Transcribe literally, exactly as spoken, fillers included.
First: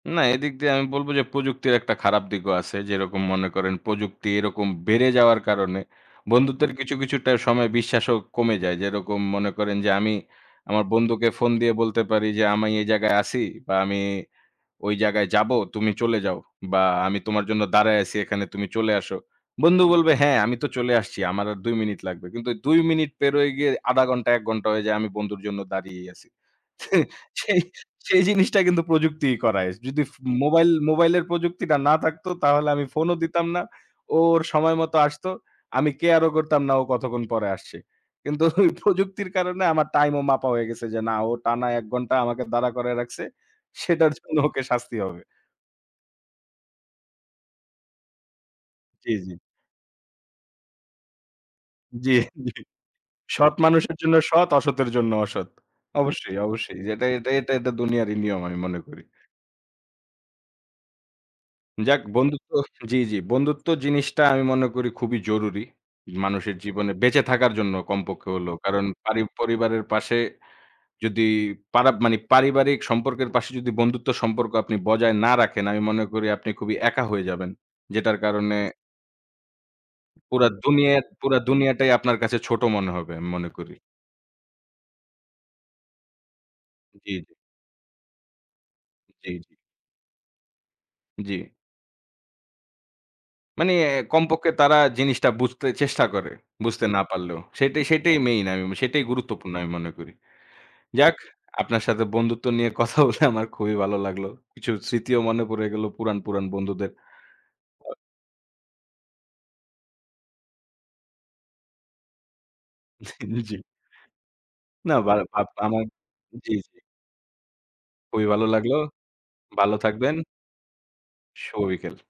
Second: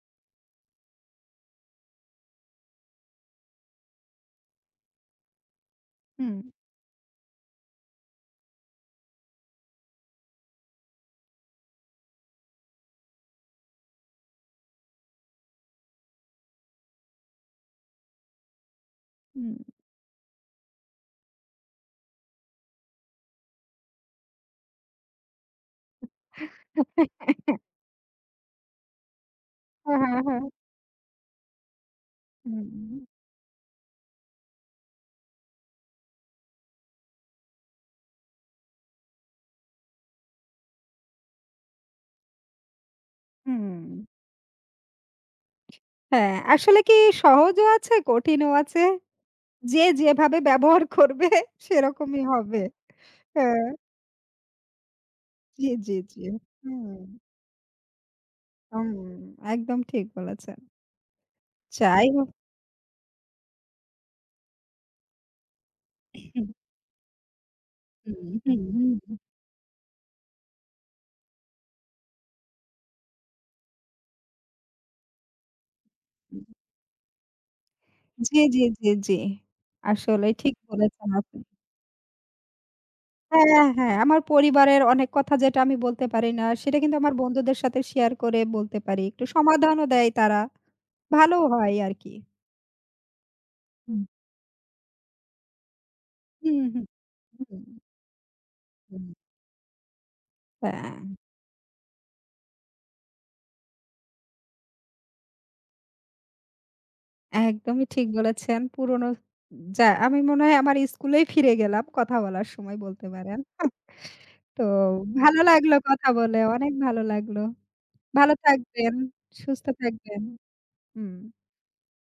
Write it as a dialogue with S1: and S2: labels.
S1: না, এদিক দিয়ে আমি বলবো যে প্রযুক্তির একটা খারাপ দিকও আছে। যেরকম মনে করেন প্রযুক্তি এরকম বেড়ে যাওয়ার কারণে
S2: হুম।
S1: বন্ধুত্বের কিছু, কিছুটা সময় বিশ্বাসও কমে যায়। যেরকম মনে করেন যে আমি আমার বন্ধুকে ফোন দিয়ে বলতে পারি যে, "আমি এই জায়গায় আছি বা আমি ওই জায়গায় যাবো, তুমি চলে যাও। বা আমি তোমার জন্য দাঁড়ায় আছি এখানে তুমি চলে আসো।"
S2: হুম।
S1: বন্ধু বলবে, "হ্যাঁ, আমি তো চলে আসছি। আমার আর দুই মিনিট লাগবে।" কিন্তু দুই মিনিট পেরোয় গিয়ে আধা ঘন্টা, এক ঘন্টা হয়ে যায় আমি বন্ধুর জন্য দাঁড়িয়েই আছি। সেই, সেই, সেই জিনিসটা কিন্তু প্রযুক্তিই করায়।
S2: হু,
S1: যদি ফ
S2: হু, হু।
S1: মোবাইল মোবাইলের প্রযুক্তিটা না থাকতো তাহলে আমি
S2: হুম।
S1: ফোনও দিতাম না। ও ওর সময় মতো আসতো। আমি care ও করতাম না ও কতক্ষণ পরে আসছে। কিন্তু ওই প্রযুক্তির কারণে আমার টাইমও মাপা হয়ে গেছে যে না ও টানা এক ঘন্টা আমাকে দাঁড়া করায় রাখছে।
S2: হু।
S1: সেটার জন্য ওকে শাস্তি হবে।
S2: হ্যাঁ, আসলে কি সহজও আছে, কঠিনও আছে।
S1: জ্বী, জ্বী।
S2: যে যেভাবে ব্যবহার করবে
S1: জ্বী,
S2: সেরকমই হবে।
S1: জ্বী। সৎ
S2: হ্যাঁ।
S1: মানুষের জন্য সৎ, অসতের জন্য অসৎ।
S2: জ্বী, জ্বী, জ্বী।
S1: অবশ্যই,
S2: হু।
S1: অবশ্যই। যেটা এটা এটা এটা এটা দুনিয়ারই নিয়ম আমি মনে
S2: হুম,
S1: করি।
S2: একদম ঠিক বলেছেন।
S1: যাক,
S2: যাই হোক।
S1: বন্ধুত্ব জ্বি, জ্বি। বন্ধুত্ব জিনিসটা আমি মনে করি খুবই জরুরি। মানুষের জীবনে বেঁচে থাকার জন্য কমপক্ষে
S2: হুম,
S1: হলেও।
S2: হুম,
S1: কারণ
S2: হুম।
S1: পারি পরিবারের পাশে যদি পারা মানি পারিবারিক সম্পর্কের পাশে যদি বন্ধুত্ব সম্পর্ক আপনি বজায় না রাখেন আমি মনে করি
S2: হুম।
S1: আপনি খুবই একা হয়ে যাবেন। যেটার
S2: জ্বি,
S1: কারণে
S2: জ্বি, জ্বি, জ্বি। আসলে
S1: পুরা
S2: ঠিক
S1: দুনিয়াট
S2: বলেছেন
S1: পুরা
S2: আপনি।
S1: দুনিয়াটাই আপনার কাছে ছোট মনে হবে আমি মনে
S2: হ্যাঁ,
S1: করি।
S2: হ্যাঁ, আমার পরিবারের অনেক কথা যেটা আমি বলতে পারি না সেটা কিন্তু আমার
S1: জ্বী, জ্বী।
S2: বন্ধুদের সাথে শেয়ার করে বলতে পারি। একটু
S1: জ্বী, জ্বী।
S2: সমাধানও দেয় তারা।
S1: জ্বি।
S2: ভালোও হয় আরকি।
S1: মানি এ
S2: হুম।
S1: কমপক্ষে তারা জিনিসটা বুঝতে চেষ্টা করে।
S2: হু, হু।
S1: বুঝতে না পারলেও।
S2: হু।
S1: সেটাই, সেটাই মেইন, আমি সেটাই
S2: হুম।
S1: গুরুত্বপূর্ণ আমি মনে করি।
S2: হ্যাঁ।
S1: যাক, আপনার সাথে বন্ধুত্ব নিয়ে কথা বলে আমার খুবই ভালো লাগলো। কিছু স্মৃতিও মনে পড়ে গেল পুরাণ, পুরাণ বন্ধুদের।
S2: একদমই
S1: ও
S2: ঠিক বলেছেন। পুরনো স যা আমি মনে হয় আমার স্কুলেই ফিরে গেলাম। কথা বলার সময় বলতে পারেন।
S1: জী।
S2: তো
S1: না বারা
S2: ভালো
S1: বাপ
S2: লাগলো
S1: আমার
S2: কথা বলে।
S1: জ্বি,
S2: অনেক
S1: জ্বি।
S2: ভালো লাগলো।
S1: খুবই
S2: ভালো
S1: ভালো লাগল।
S2: থাকবেন, সুস্থ
S1: ভালো থাকবেন।
S2: থাকবেন। হুম।
S1: শুভ বিকেল।